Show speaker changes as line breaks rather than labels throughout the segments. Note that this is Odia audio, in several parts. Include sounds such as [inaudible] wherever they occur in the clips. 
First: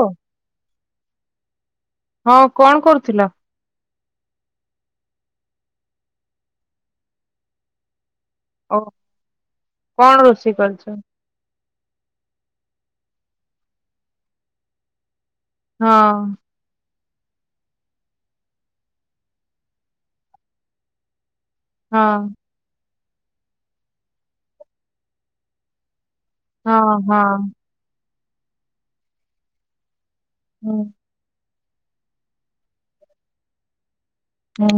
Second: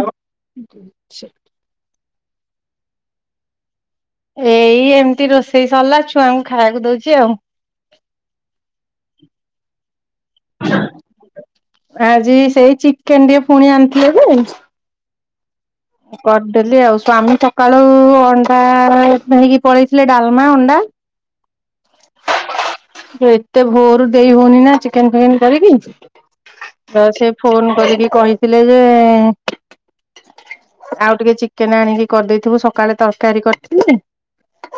ଓ ହଁ କଣ କରୁଥିଲ?
ଏଇ ଏମିତି ରୋଷେଇ ସରିଲା ଛୁଆଙ୍କୁ ଖାଇବାକୁ ଦଉଛି ଆଉ
ଓ କଣ ରୋଷେଇ କରୁଛ?
ଆଜି ସେଇ ଚିକେନ ଟିକେ ପୁଣି ଆଣିଥିଲେ ଯେ
ହଁ
କରିଦେଲି ଆଉ ସ୍ୱାମୀ ସକାଳୁ ଅଣ୍ଡା ନଇକି ପଳେଇଥିଲେ ଡାଲମା ଅଣ୍ଡା
ହଁ।
ଏତେ ଭୋରୁ ଦେଇ ହଉନି ନା ଚିକେନ ଫିକେନ କରିକି
ହଁ
ତ ସେ
ହଁ
ଫୋନ କରିକି କହିଥିଲେ ଯେ
ହୁଁ।
ଆଉ ଟିକେ ଚିକେନ ଆଣିକି କରିଦେଇଥିବୁ ସକାଳେ ତରକାରୀ କରିଥିଲି
ହୁଁ।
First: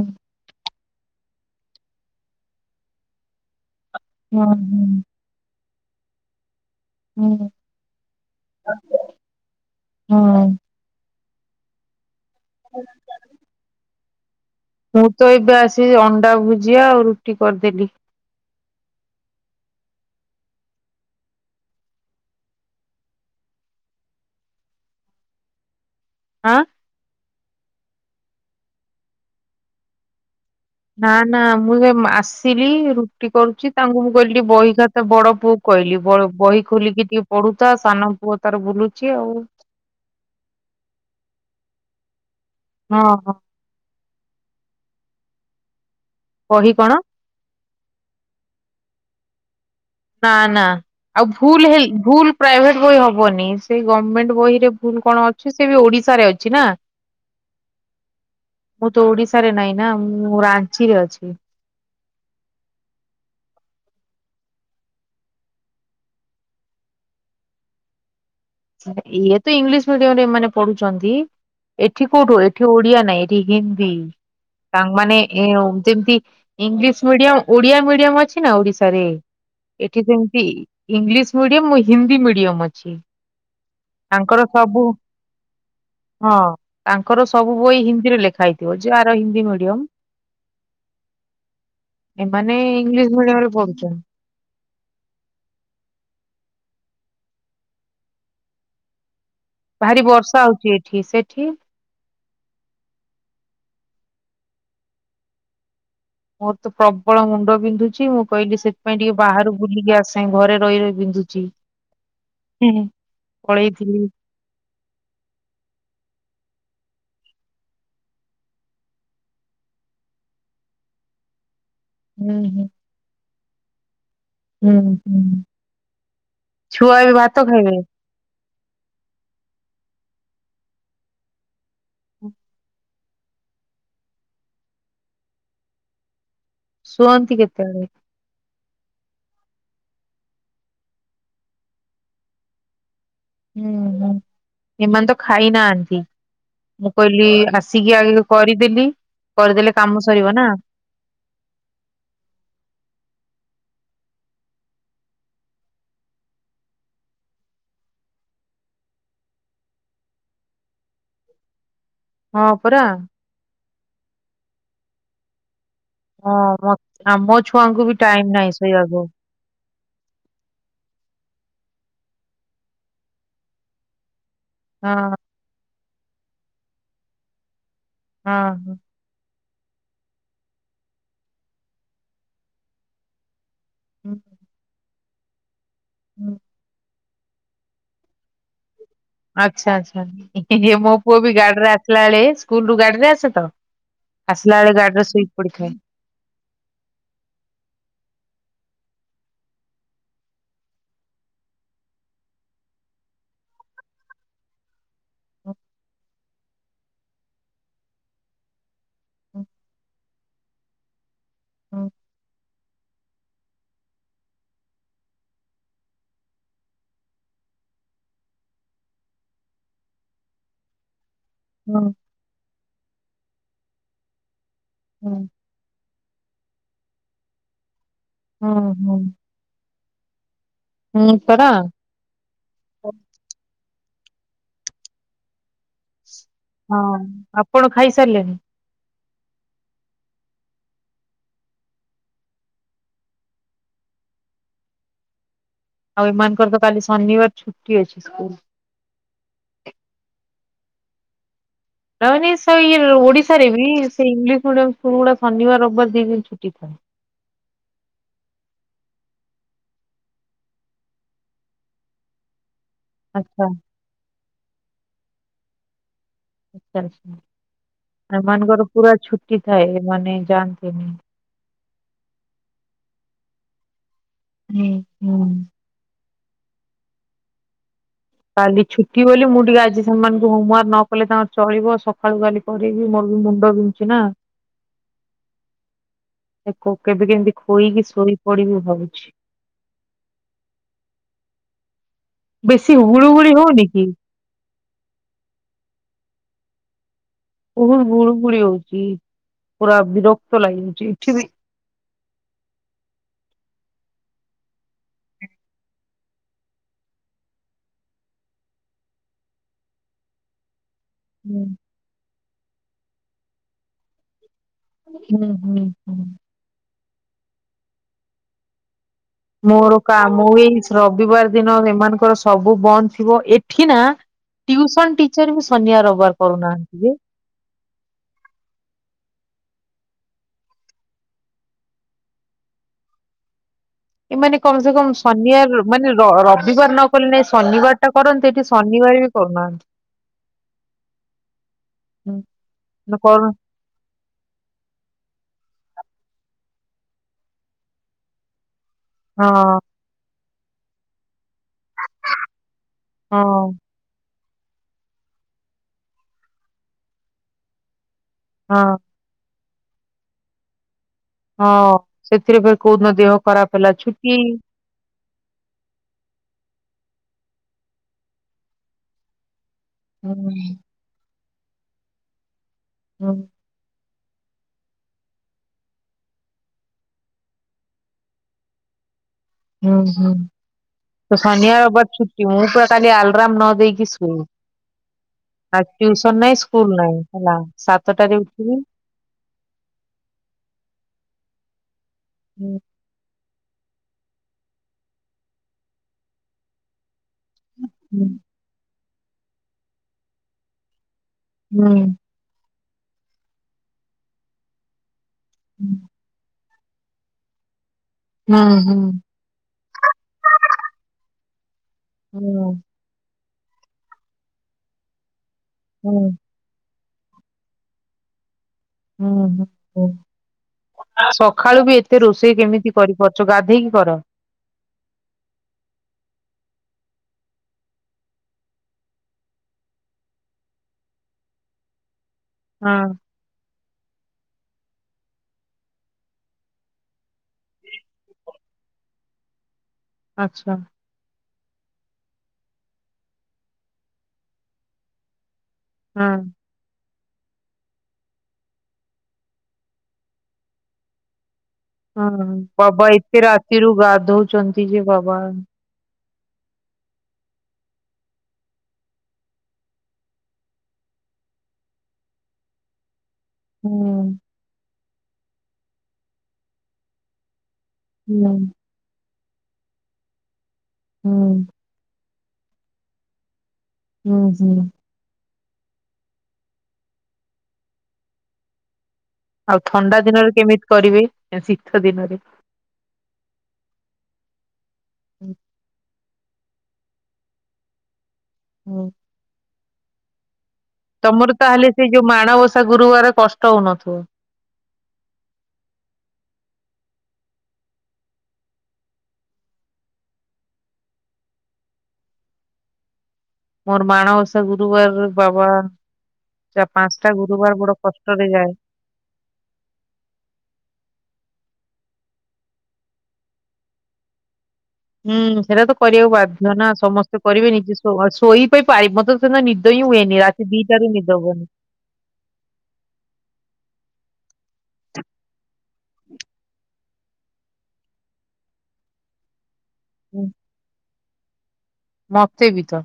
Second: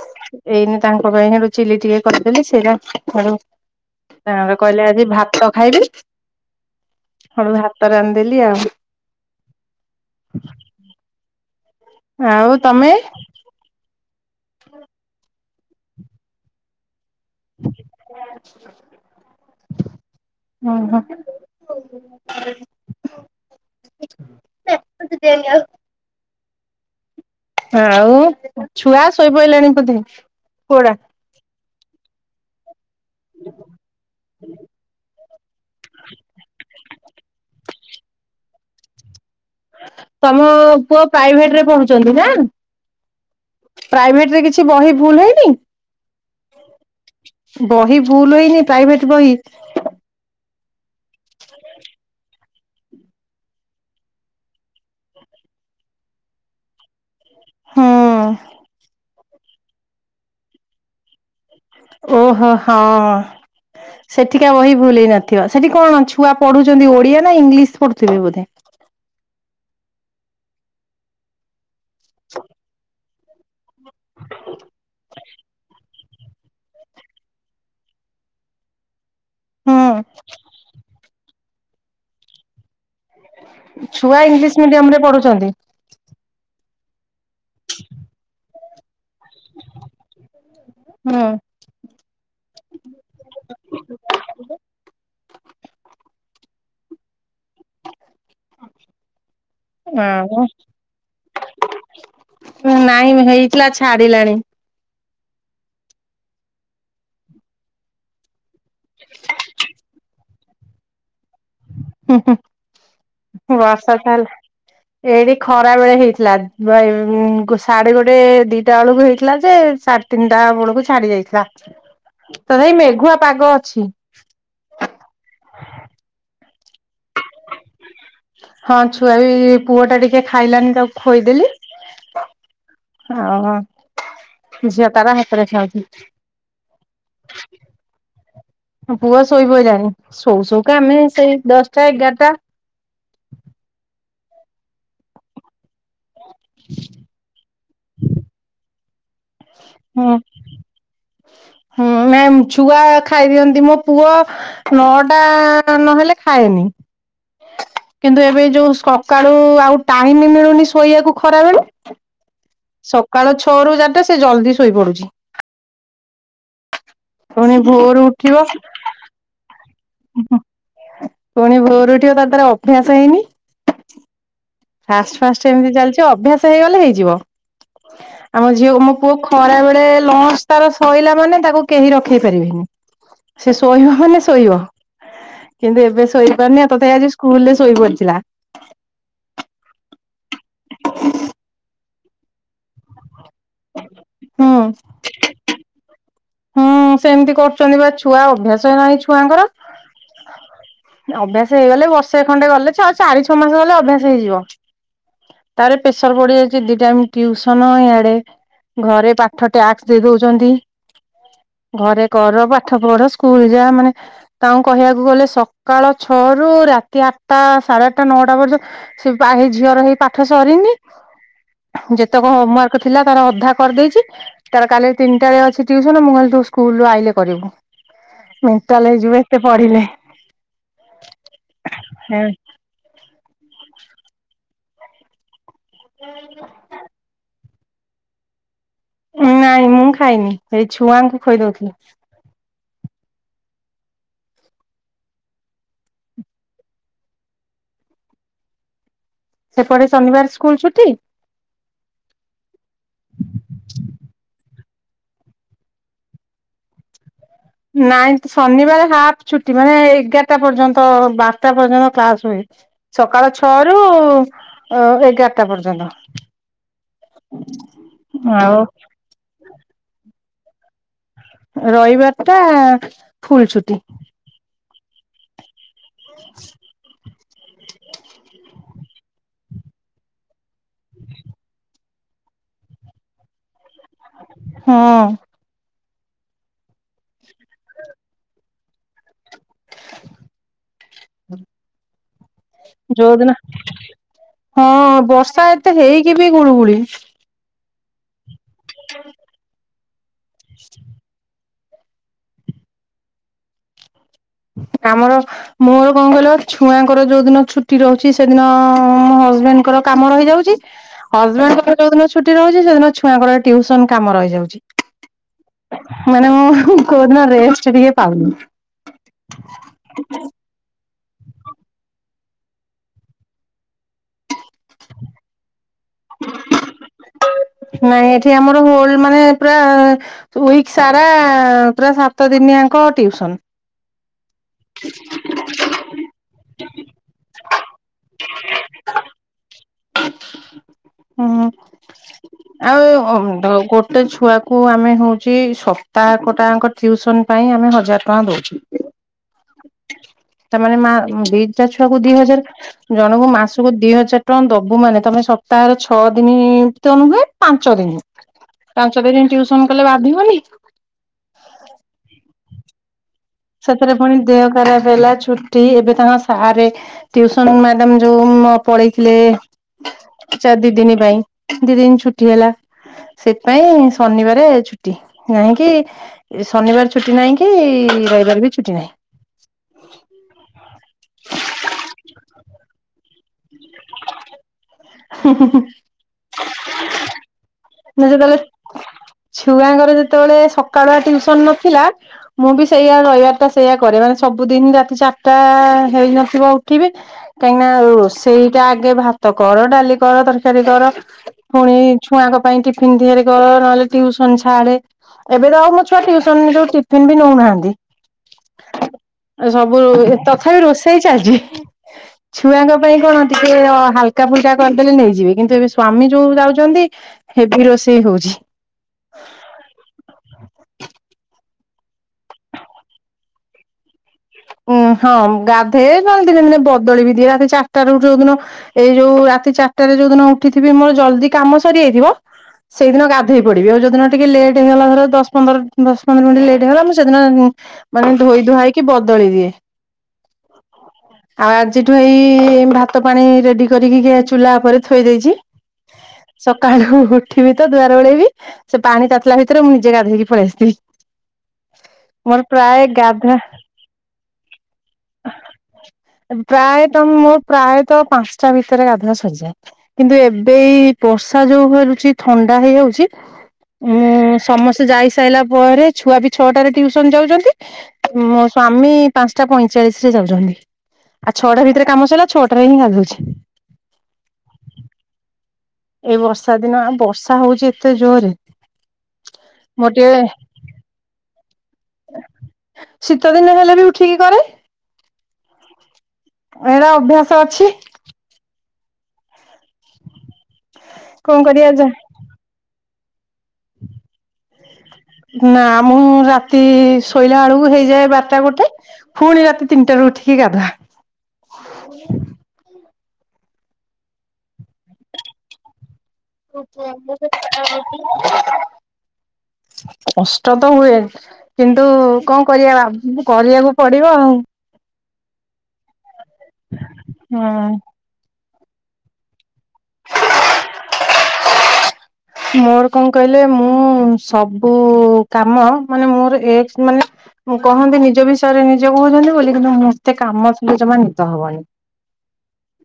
ଏଇନି ତାଙ୍କ ପାଇଁ ସେଠୁ ଚିଲି ଟିକେ କରିଥିଲି ସେଇଟା ଆଡୁ
ହୁଁ
ତାଙ୍କର କହିଲେ
ହୁଁ
ଆଜି ଭାତ ଖାଇବି ଆ
ହୁଁ
ଭାତ ରାନ୍ଧିଦେଲି ଆଉ।
ହୁଁ
ଆଉ ତମେ?
ମୁଁ ତ ଏବେ ଆସି ଅଣ୍ଡା ଭୁଜିଆ ଆଉ ରୁଟି କରିଦେଲି।
[unintelligible] ହଁ ହଁ। [unintelligible]
ହାଁ।
ଆଉ ଛୁଆ ଶୋଇପଡ଼ିଲେଣି ବୋଧେ କୋଉଟା?
ନା ନା ମୁଁ ସେ ଆସିଲି ରୁଟି କରୁଛି ତାଙ୍କୁ ମୁଁ କହିଲି ବହି ଖାତା ବଡ ପୁଅକୁ କହିଲି ବହି ଖୋଲିକି ଟିକେ ପଢୁଥା ସାନ ପୁଅ ତାର ବୁଲୁଛି ଆଉ।
ତମ ପୁଅ ପ୍ରାଇଭେଟ ରେ ପଢ଼ୁଛନ୍ତି ନା?
ହଁ ହଁ।
ପ୍ରାଇଭେଟରେ କିଛି ବହି ଭୁଲ ହେଇନି?
ବହି କଣ?
ବହି ଭୁଲ ହେଇନି ପ୍ରାଇଭେଟ ବହି?
ନା ନା। ଆଉ ଭୁଲ୍ ଭୁଲ ପ୍ରାଇଭେଟ ବହି ହବନି ସେ ଗମେଣ୍ଟ ବହିରେ ଭୁଲ କଣ ସେ ବି ଓଡିଶାରେ ଅଛି ନା?
ହଁ
ମୁଁ ତ ଓଡିଶାରେ ନାହିଁ ନା ମୁଁ ରାଞ୍ଚିରେ ଅଛି।
ଓହୋ ହଁ। ସେଠିକା ବହି ଭୁଲହେଇନଥିବ ସେଠି କଣ ଛୁଆ ପଢ଼ୁଛନ୍ତି ଓଡିଆ ନା ଇଂଲିଶ ପଢୁଥିବେ ବୋଧେ?
ଇଏ ତ ଇଂଲିଶ ମିଡିୟମରେ ଏମାନେ ପଢୁଛନ୍ତି। ଏଠି କୋଉଠୁ ଏଠି ଓଡିଆ ନାଇଁ ଏଠି ହିନ୍ଦୀ ସାଙ୍ଗମାନେ ଏ ଯେମିତି ଇଂଲିଶ ମିଡିୟମ ଓଡିଆ ମିଡିୟମ ଅଛି ନା ଓଡିଶାରେ
ହୁଁ
ଏଠି ଯେମିତି ଇଂଲିଶ ମିଡ଼ିୟମ୍ ହିନ୍ଦୀ ମିଡ଼ିୟମ୍ ଅଛି।
ଛୁଆ
ତାଙ୍କର
ଇଂଲିଶ
ସବୁ,
ମିଡିୟମ ରେ ପଢୁଛନ୍ତି
ହଁ ତାଙ୍କର ସବୁ ବହି ହିନ୍ଦୀରେ ଲେଖା ହେଇ ଥିବ ଯାର ହିନ୍ଦୀ ମିଡିୟମ୍
ହୁଁ
ଏମାନେ ଇଂଲିଶ ମିଡିୟମ୍ ରେ ପଢୁଛନ୍ତି। ଭାରି ବର୍ଷା
ଆଉ
ହଉଛି ଏଠି, ସେଠି?
ନାଇଁ ହେଇଥିଲା ଛାଡିଲାଣି।
ମୋର ତ ପ୍ରବଳ ମୁଣ୍ଡ ବିନ୍ଧୁଛି, ମୁଁ କହିଲି ସେଥିପାଇଁ ଟିକେ ବାହାରୁ ବୁଲିକି ଆସେ ଘରେ ରହି ରହି ବିନ୍ଧୁଛି।
ହୁଁ, ହୁଁ, ବସ
ପଳେଇଥିଲି
ତାହେଲେ। ଏଇଠି ଖରା ବେଳେ ହେଇଥିଲା ବାଇ ଉଁ, ସାଢ଼େ ଗୋଟେ ଦିଇଟା ବେଳକୁ ହେଇଥିଲା ଯେ ସା ତିନିଟା ବେଳକୁ ଛାଡି ଯାଇଥିଲା।
ହୁଁ ହୁଁ
ତଥାପି ମେଘୁଆ ପାଗ ଅଛି।
ହୁଁ, ହୁଁ ଛୁଆ ଏବେ ଭାତ ଖାଇବେ?
ହଁ ଛୁଆ ବି ପୁଅ ଟା ଟିକେ ଖାଇଲାନି ତାକୁ ଖୋଇଦେଲି। ଅଁ, ହଁ ଝିଅ ତାର ହାତରେ ଖାଉଛି।
ଶୁଅନ୍ତି କେତେବେଳେ?
ହଁ ପୁଅ ଶୋଇପଇଲାଣି ସୋଉ ସୋଉକା ଆମେ ସେଇ ଦଶଟା ଏଗାରଟା।
ଉଁ, ହୁଁ ଏମାନେ ତ ଖାଇ ନାହାନ୍ତି, ମୁଁ କଇଲି ଆସ ସିକି ଆଗେ କରିଦେଲି, କରିଦେଲେ କାମ
ହୁଁ
ସରିବ ନା?
ହୁଁ ନାଇଁ ଛୁଆ ଖାଇଦିଅନ୍ତି ମୋ ପୁଅ ନଅ ଟା ନହେଲେ ଖାଏନି। କିନ୍ତୁ ଏବେ ଯୋଉ ସକାଳୁ ଆଉ ଟାଇମ୍ ମିଳୁନି ଶୋଇବାକୁ ଖରା ବେଳେ।
ହଁ ପରା
ସକାଳ ଛଅ ରୁ ଜାନଥ ସେ ଜଲଦି ଶୋଇ ପଡୁଚି।
ହଁ ମ, ଆମ
ପୁଣି
ଛୁଆଙ୍କୁ ବି
ଭୋରୁ
ଟାଇମ୍ ନାହିଁ ଶୋଇବାକୁ।
ହୁଁ, ହୁଁ ପୁଣି ଭୋରୁ ଉଠିବ ତାର ତାର ଅଭ୍ୟାସ ହେଇନି।
ହଁ
ଫାଷ୍ଟ ଫାଷ୍ଟ ଏମିତି ଚାଲିଛି ଅଭ୍ୟାସ ହେଇଗଲେ ହେଇଯିବ। ଆମ
ହଁ
ଝିଅକୁ ମୁଁ ପୁଅ ଖରା ବେଳେ ଲଞ୍ଚ ତାର ସଇଲା ମାନେ ତାକୁ କେହି ରଖେଇପାରିବେନି। ସେ ଶୋଇବ ମାନେ ଶୋଇବ କିନ୍ତୁ ଏବେ
ହଁ।
ଶୋଇପାରୁନି ଆଉ ତଥାପି ଆଜି ସ୍କୁଲ୍ ରେ ଶୋଇପଡ଼ିଥିଲା।
ଆଚ୍ଛା ଆଚ୍ଛା ହେଁ ହେ ମୋ ପୁଅ ବି ଗାଡ଼ିରେ ଆସିଲା ବେଳେ ସ୍କୁଲ୍ ରୁ ଗାଡ଼ିରେ ଆସୁ ତ
ହୁଁ
ଆସିଲା ବେଳେ ଗାଡିର ଶୋଇ ପଡ଼ିଥାଏ।
ହୁଁ, ସେମିତି କରୁଚନ୍ତି ବା ଛୁଆ ଅଭ୍ୟାସ ନାହିଁ ଛୁଆଙ୍କର। ଅଭ୍ୟାସ ହେଇଗଲେ ବର୍ଷେ ଖଣ୍ଡେ ଗଲେ ଛଅ ଚାରି ଛଅ ମାସ ଗଲେ ଅଭ୍ୟାସ ହେଇଯିବ। ତାର ପେସର ପଡ଼ିଯାଉଚି ଦି ଟାଇମ୍ ଟିଉସନ୍ ଇଆଡେ। ଘରେ
ହୁଁ
ପାଠ ଟ୍ୟାକ୍ସ ଦେଇ ଦଉଚନ୍ତି।
ହୁଁ।
ଘରେ କର ପାଠ ପଢ ସ୍କୁଲ୍ ଯା ମାନେ ତାଙ୍କୁ କହିବାକୁ ଗଲେ ସକାଳ ଛଅ ରୁ ରାତି ଆଟା ସାଢେ ଆଟା ନଅଟା ପର୍ଯ୍ୟ ସେ ପା- ହେଇ ଝିଅର ହେଇ ପାଠ ସରିନି।
ହୁଁ
ଯେତେକ ହୋମୱାର୍କ ଥିଲା ତାର ଅଧା କରିଦେଇଛି। ତାର କାଲି ତିନିଟାରେ ଅଛି ଟିଉସନ ମୁଁ କଇଲି ତୁ ସ୍କୁଲ୍ ରୁ ଆଇଲେ କରିବୁ।
ହୁଁ
ମେଣ୍ଟାଲ୍
ହୁଁ
ହେଇଯିବେ ଏତେ ପଢ଼ିଲେ।
ହୁଁ ପରା
[inaudible]
ହଁ ଆପଣ ଖାଇସାରଲେଣି?
ନାଇଁ ମୁଁ ଖାଇନି ଏଇ ଛୁଆଙ୍କୁ ଖୋଇଦଉଥିଲି।
ଆଉ ଏମାନଙ୍କର ତ କାଲି ଶନିବାର ଛୁଟି ଅଛି ସ୍କୁଲ୍।
ସେପଟେ ଶନିବାର ସ୍କୁଲ୍ ଛୁଟି?
ରହେନି ସେଇ ଓଡିଶାରେ ବି ସେ ଇଂଲିଶ ମିଡିୟମ୍ ସ୍କୁଲ୍ ଗୁଡା ଶନିବାର ରବିବାର ଦି ଦିନ ଛୁଟି ଥାଏ।
ନାଇ ଶନିବାର ହାଫ୍ ଛୁଟି ମାନେ ଏଗାରଟା ପର୍ଯ୍ୟନ୍ତ ବାରଟା ପର୍ଯ୍ୟନ୍ତ କ୍ଲାସ୍ ହୁଏ। ସକାଳ
ଆଚ୍ଛା
ଛଅ ରୁ ଏଗାରଟା ପର୍ଯ୍ୟନ୍ତ।
ଆଛା
ଆଉ
ଏମାନଙ୍କର ପୁରା ଛୁଟି ଥାଏ ଏମାନେ ଯାନ୍ତିନି।
ରଇବାରଟା ଫୁଲ୍ ଛୁଟି।
ହୁଁ ହୁଁ।
[inaudible]
କାଲି ଛୁଟି ବୋଲି ମୁଁ ଟିକେ ଆଜି ସେମାନଙ୍କୁ ହୋମୱାର୍କ ନ କଲେ ତାଙ୍କର ଚଳିବ ସ ସଖାଳୁ କାଲି କରିବି ମୋ ବି ମୁଣ୍ଡ ବିନ୍ଧୁଚି ନା।
ହଁ
ଆକୁ କେବେ କେମିତି ଖୋଇକି ଶୋଇପଡ଼ିବି ଭାବୁଚି।
ହୁଁ।
ବେଶୀ ଗୁଳୁଗୁଳି ହୋଉନି କି?
ହଁ ବର୍ଷା ଏତେ ହେଇକି ବି ଗୁଳୁଗୁଳି।
ବୋହୁତ ଗୁଳୁ ଗୁଳି ହୋଉଚି ପୁରା ବିରକ୍ତ ଲାଗିଉଚି ଏଠି ବି
ଆମର ମୋର କଣ କହିଲ ଛୁଆଙ୍କର ଯୋଉ ଦିନ ଛୁଟି ରହୁଛି ସେଦିନ ମୋ ହଜବେଣ୍ଡଙ୍କର କାମ ରହିଯାଉଛି।
ହୁଁ
ହଜବେଣ୍ଡଙ୍କର ଯୋଉ ଦିନ ଛୁଟି ରହୁଛି ସେଦିନ ଛୁଆଙ୍କର ଟିୁସନ କାମ ରହିଯାଉଚି।
ହୁଁ ହୁଁ
ମାନେ ମୁ କୌଦିନ ରେଷ୍ଟ ଟିଗେ ପାଉନି।
ମୋରକାା ମୁଁ ଏଇ ଶ୍ର ରବିବାର ଦିନ ଏମାନଙ୍କର ସବୁ ବନ୍ଦ ଥିବ ଏଠି ନା ଟୁସନ ଟି ପଚାରିବୁ ସନିବାର ରବିବାର କରୁନାହାନ୍ତି ଯେ।
ନାଇଁ ଏଠି ଆମର ହୋଲ୍ ମାନେ ପୁରା ୱିକ୍ ସାରା ପୁରା ସାତ ଦିନି ଜାଙ୍କ ଟିଉସନ୍।
ଏମାନେେ କମସେ କମ ସନି ବାର ରବାର ମାନେ ରବିବାର ନ କଲେ ନାଇଁ ଶନିବାର ଟା କରନ୍ତି ଏଠି ଶନିବାରେ ବି କରୁନାହାନ୍ତି।
ହୁଁ ଆଉ
ନ
ଉଁ
କରୁ
ଗୋଟେ ଗୋଟେ ଛୁଆକୁ ଆମେ ହୋଉଚି ସପ୍ତାହକ ଟାଙ୍କ ଟ୍ୟୁସନ ପାଇଁ ଆମେ ହଜାର ଟଙ୍କା ଦୋଉଚୁ।
ହଁ।
ତାମାନେ ମା ଦିଇଟା ଛୁଆକୁ ଦିଇ ହଜାର ଜଣକୁ
ହଁ
ମାସକୁ ଦିଇ ହଜାର ଟଙ୍କା ଦବୁ। ସବୁ ମାନେ ତମେ ସପ୍ତାହର ଛଅ ଦିନିତ ନୁହେଁ ପାଞ୍ଚ ଦିନି।
ହଁ।
ପାଞ୍ଚ ଦିନି ଟ୍ୟୁସନ କଲେ ବାଧିବନି।
ହଁ ସେଥିରେ ବି କୋହୁଦିନ ଦେହ ଖରାପ। ହେଲା
ସେଥିରେ
ଛୁଟି
ପୁଣି ଦେହ ଖରାପ ହେଲା ଛୁ ଟି ଏବେ ତାଙ୍କ ସାରେ ଟିୟୁସନ୍ ମ୍ୟାଡାମ ଯୋଉ ପଳେଇଥିଲେ
ହୁଁ
ଚାରି ଦିଇ ଦିନି ପାଇଁ ଦିଇ ଦିନି ଛୁଟି ହେଲା।
ହୁଁ।
ସେଥିପାଇଁ ଶନିବାର ଛୁଟି ନୁହିଁକି ଶନିବାର ଛୁଟି ନାହିଁକି ରଇ ବିରେକି ଚୁଟି ନାହିଁ।
ହୁଁ ହୁଁ। ତ ଶନିବାର ରବବାର ଛୁଟି ମୁଁ ପୁରା କାଲି ଆଲରାମ ନ ଦେଇକି ଶୁଏ। ଆଜି ଟିୟୁସନ୍ ନାହିଁ ସ୍କୁଲ ନାହିଁ ହେଲା।
ମୁଁ
ସାତଟାରେ
ଯେତେବେଳେ
ଉଠିବି
ଛୁଆଙ୍କର ଯେତେବେଳେ ସକାଳୁଆ ଟିୟୁସନ୍ ନଥିଲା ମୁଁ
ହୁଁ
ବି ସେଇଆ ରହିବାର ଟା ସେଇୟା କରେ ମାନେ ସବୁଦିନ ରାତି ଚାରିଟା ହେଇନଥିବ ଉଠିବି। କାହିଁକି ନା
ହୁଁ
ରୋଷେଇଟା ଆଗେ ଭାତ କର ଡାଲି କର ତରକାରୀ କର ପୁଣି
ହୁଁ
ଛୁଆଙ୍କ ପାଇଁ ଟିଫିିନ ତିଆରି କର ନହେଲେ ଟିୟୁସନ୍ ଛାଡେ ଏବେ ତ ଆଉ ମୋ ଛୁଆ ଟିୟୁସନ୍ ଯୋଉ ଟି ତୁ ଉଡ଼ି ନଉ ନାହାନ୍ତି।
ହୁଁ ହୁଁ।
ଆଉ ସବୁ ଏ ତଥାପି ରୋଷେଇ ଚାଲଚି
ହୁଁ ହୁଁ
ଛୁଆଙ୍କ ପାଇଁ କଣ ଟିକେ ହାଲକା ଫୁଲକା କରିଦେଲେ ନେଇଯିବେ କିନ୍ତୁ ଏବେ
ହୁଁ
ସ୍ଵାମୀ ଯୋଉ ଯାଉଚନ୍ତି ହେଭି ରୋଷେଇ ହୋଉଛି।
ହୁଁ ହୁଁ ଉଁ ସଖାଳୁ ବି ଏତେ ରୋଷେଇ କେମିତି କରିପାରୁଚ ଗାଧେଇକି କର?
ଉଁ ହଁ ଗାଧେ ନହେଲେ ଦିନେ ଦିନେ ବଦଳି ବି ଦିଏ ରାତି ଚାରିଟାରୁ ଯୋଉ ଦିନ ଏଇ ଯୋଉ ରାତି ଚାରିଟାରେ ଯୋଉ ଦିନ ଉଠିଥିବି ମୋର ଜଲଦି କାମ ସରି ଆଇଥିବ
ହଁ
ସେଇଦିନ ଗା ଧେଇ ପଡ଼ିବି ଆଉ ଯୋଉ ଦିନ ଟିକେ ଲେଟ୍ ହେଇଗଲା ଧର ଦଶ ପନ୍ଦର ଦଶ ପନ୍ଦର ମିଣ୍ଟି ଲେଟ୍ ହେଇଗଲା ମୁଁ ସେଦିନ ଉଁ ମାନେ ଧୋଇ ଧୁଆ ହେଇକି ବଦଳି ଦିଏ।
ଆଚ୍ଛା।
ହ ହ ଆଉ ଆଜିଠୁ ଏଇ ଭାତ ପାଣି ରେଡ଼ି କରିକି ଗ୍ୟା ଚୁଲା ଓପରେ ଥୋଇ ଦେଇଚି।
ହୁଁ।
ସକାଳୁ ଉଠିବି ତ ଦୁଆର ଓଳେଇବି। ସେ ପାଣି ତାତିଲା ଭିତରେ ମୁଁ ନିଜେ ଗାଧେଇକି ପଳିଆସଥିବି। ମୋର ପ୍ରାୟ ଗାଧା
ଇରୁ ଗାଧଉଚନ୍ତି ଯେ ବାବା!
ପ୍ରାୟ ତମେ ମୋ ପ୍ରାୟତଃ ପାଁଶଟା ଭିତରେ ଗାଧୁଆ ସରିଯାଏ। କିନ୍ତୁ ଏବେ ଏଇ ବର୍ଷା ଯୋଉ ହେରୁଚି ଥଣ୍ଡା ହେଇଯାଉଚି।
ହୁଁ
ଉଁ ସମସ୍ତେ ଯାଇସାଇଲା ପରେ ଛୁଆ ବି ଛଅଟାରେ ଟିଉସନ୍ ଯାଉଚନ୍ତି।
ହୁଁ
ମୋ ସ୍ଵାମୀ ପାଁଶଟା ପଇଁଚାଳିଶରେ ଯାଉଚନ୍ତି ଆ
ହୁଁ
ଛଅଟା ଭିତରେ କାମ ସଇଲା। ଛଅଟାରେ ହିଁ ଗାଧୋଉଛି।
ଉଁ ହୁଁ।
ଏଇ ବର୍ଷା ଦିନ ଆଉ ବର୍ଷା ହଉଚି ଏତେ ଜୋରେ।
ଆଉ ଥଣ୍ଡା ଦିନରେ କେମିତି କରିବି ଏ ଶୀତ ଦିନରେ?
ଶୀତ ଦିନ ହେଲେ ବି ଉଠିକି କରେ।
ହୁଁ
ଏରା ଅଭ୍ୟାସ ଅଛି।
ହୁଁ। ତମର
କଣ
ତାହେଲେ
କରିବା ଯା
ସେ ଯୋଉ ମାଣବସା ଗୁରୁବାର କଷ୍ଟ ହଉନଥୁବ।
ନାଁ ମୁଁ ରାତି ଶୋଇଲା ଅଳୁକୁ ହେଇଯାଏ ବାରଟା ଗୋଟେ। ଫୁଣି ରାତି ତିନିଟାରୁ ଉଠିକି ଗାଧୁଆ।
ମୋର ମାଣବସା ଗୁରୁବାର ବାବା! ଯା ପାଁଶଟା ଗୁରୁବାର ବଡ଼ କଷ୍ଟରେ ଯାଏ।
ହ କଷ୍ଟ ତ ହୁଏ କିନ୍ତୁ କଁ କରିବା ବା କରିବାକୁ ପଡ଼ିବ ଆଉ।
ହୁଁ ସେଟା ତ କରିବାକୁ ବାଧ୍ୟ ନାଁ ସମସ୍ତେ କରିବେ ନିଜେ
ହୁଁ
ଶୁଅ ଶୋଇ ହୋଇ ପାରି ମତେ ସେଦିନ ନିଦ ହଁ ହୁଏନି ରାତି ଦିଟାରୁ ନିଦ ହବନି।
ମୋର କଁ କହିଲେ ମୁଁ ସବୁ କାମ ମାନେ ମୋର ଏକ୍ସ ମାନେ ମୁଁ କହନ୍ତି ନିଜ ବିଷୟରେ ନିଜେ କୋହୁଚନ୍ତି ବୋଲି କିନ୍ତୁ ମତେ
ହୁଁ।
କାମ ଥିଲେ ଜମା ନିିଦ ହବନି।
ମତେ ବି ତ।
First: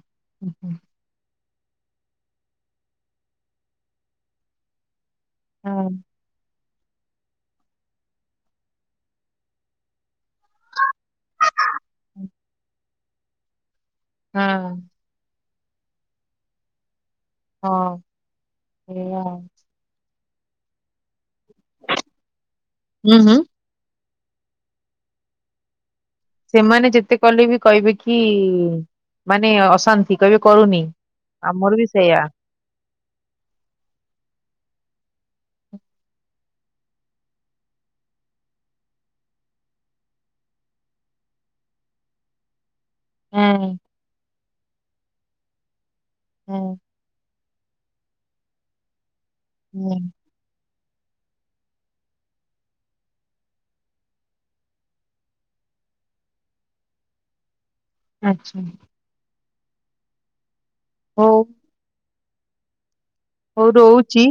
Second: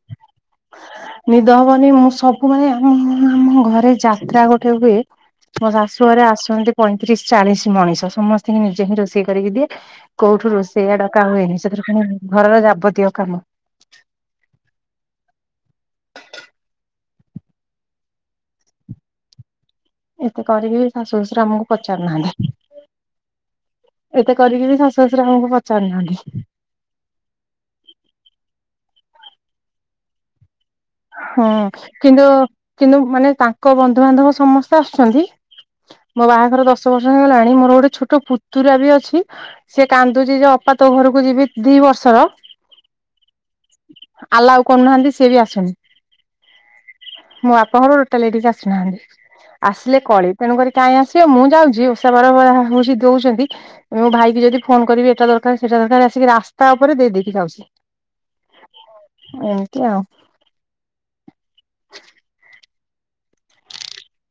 ନିଦ ହବନି ମୁଁ ସବୁ ମାନେ ଆମ ଆମ ଘରେ ଯାତ୍ରା ଗୋଟେ ହୁଏ। ମୋ ଶାଶୁ
ହଁ
ଘରେ ଆସନ୍ତି। ପଇଁତିରିଶ ଚାଳିଶ ମଣିଷ ସମସ୍ତଙ୍କୁ ନିଜେ ହିଁ ରୋଷେଇ କରିକି ଦିଏ କୋଉଠୁ ରୋଷେ ସେଇଆ ଡକାା ହୁଏନି ସେଥିରୁ ପୁଣି ଘରର ଯାବତୀୟ କାମ।
ହଁ।
[inaudible]
ହଁ ସେଇଆ।
ଏତେ କରିକି ବି ଶାଶୁ ଶ୍ୱଶୁର ଆମକୁ ପଚାରୁନାହାନ୍ତି।
ହୁଁ ହୁଁ।
ଏତେ କରିକି ବି ଶାଶୁ ଶଶୁର ଆମକୁ ପଚାରୁନାହାନ୍ତି।
ସେମାନେ ଯେତେ କଲେ ବି କହିବେ କି ମାନେ ଅଶାନ୍ତି କହିବେ କରୁନି।
ହଁ
ଆମର ବି ସେଇଆ।
କିନ୍ତୁ କିନ୍ତୁ ମାନେ ତାଙ୍କ ବନ୍ଧୁବାନ୍ଧବ ସମସ୍ତେ ଆସୁଛନ୍ତି। ମୋ ବାହାଘର ଦଶ ବର୍ଷ ହେଇଗଲାଣି ମୋର ଗୋଟେ ଛୋଟ ପୁତୁରା ବି ଅଛି। ସିଏ କାନ୍ଦୁଛି ଯେ ଅପା ତୋ ଘରକୁ ଯିବି ଦି ବର୍ଷର
ହେଁ।
ଆଲାଉ କରୁନାହାନ୍ତି ସିଏ ବି ଆସୁନି।
ହୁଁ।
ମୋ ବାପଘର ଟୋଟାଲ ଏଠିକ ଆସୁନାହାନ୍ତି
ହୁଁ।
ଆସିଲେ କଳିି। ତେଣୁକରି କାଇଁ ଆସିବେ ମୁଁ ଯାଉଛି ଓଷା ବାର ବ ଯା ହଉଛି ଦଉଛନ୍ତି। ଏ ମୋ ଭାଇକି ଯଦି ଫୋନ କରିବି ଏଟା ଦରକାର ସେଟା ଦରକାର ଆସିକି ରାସ୍ତା ଉପରେ ଦେଇଦେକି ଯାଉଚି।
ଆଚ୍ଛା।
ଏମିତିି ଆଉ।
ହୋଉ। ହୋଉ ରୋଉଚି।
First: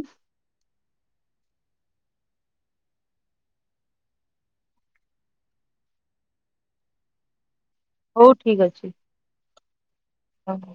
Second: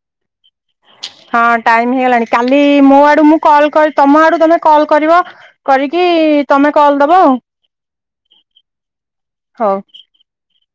ହଁ ଟାଇମ ହେଇଗଲାଣି କାଲି ମୋ ଆଡୁ ମୁଁ କଲ୍ କରି ତମ ଆଡୁ ତମେ କଲ୍ କରିବ। କରିକି ତମେ କଲ୍ ଦବ ଆଉ।
ହଉ ଠିକ୍ ଅଛି।
ହଉ।
ହଁ।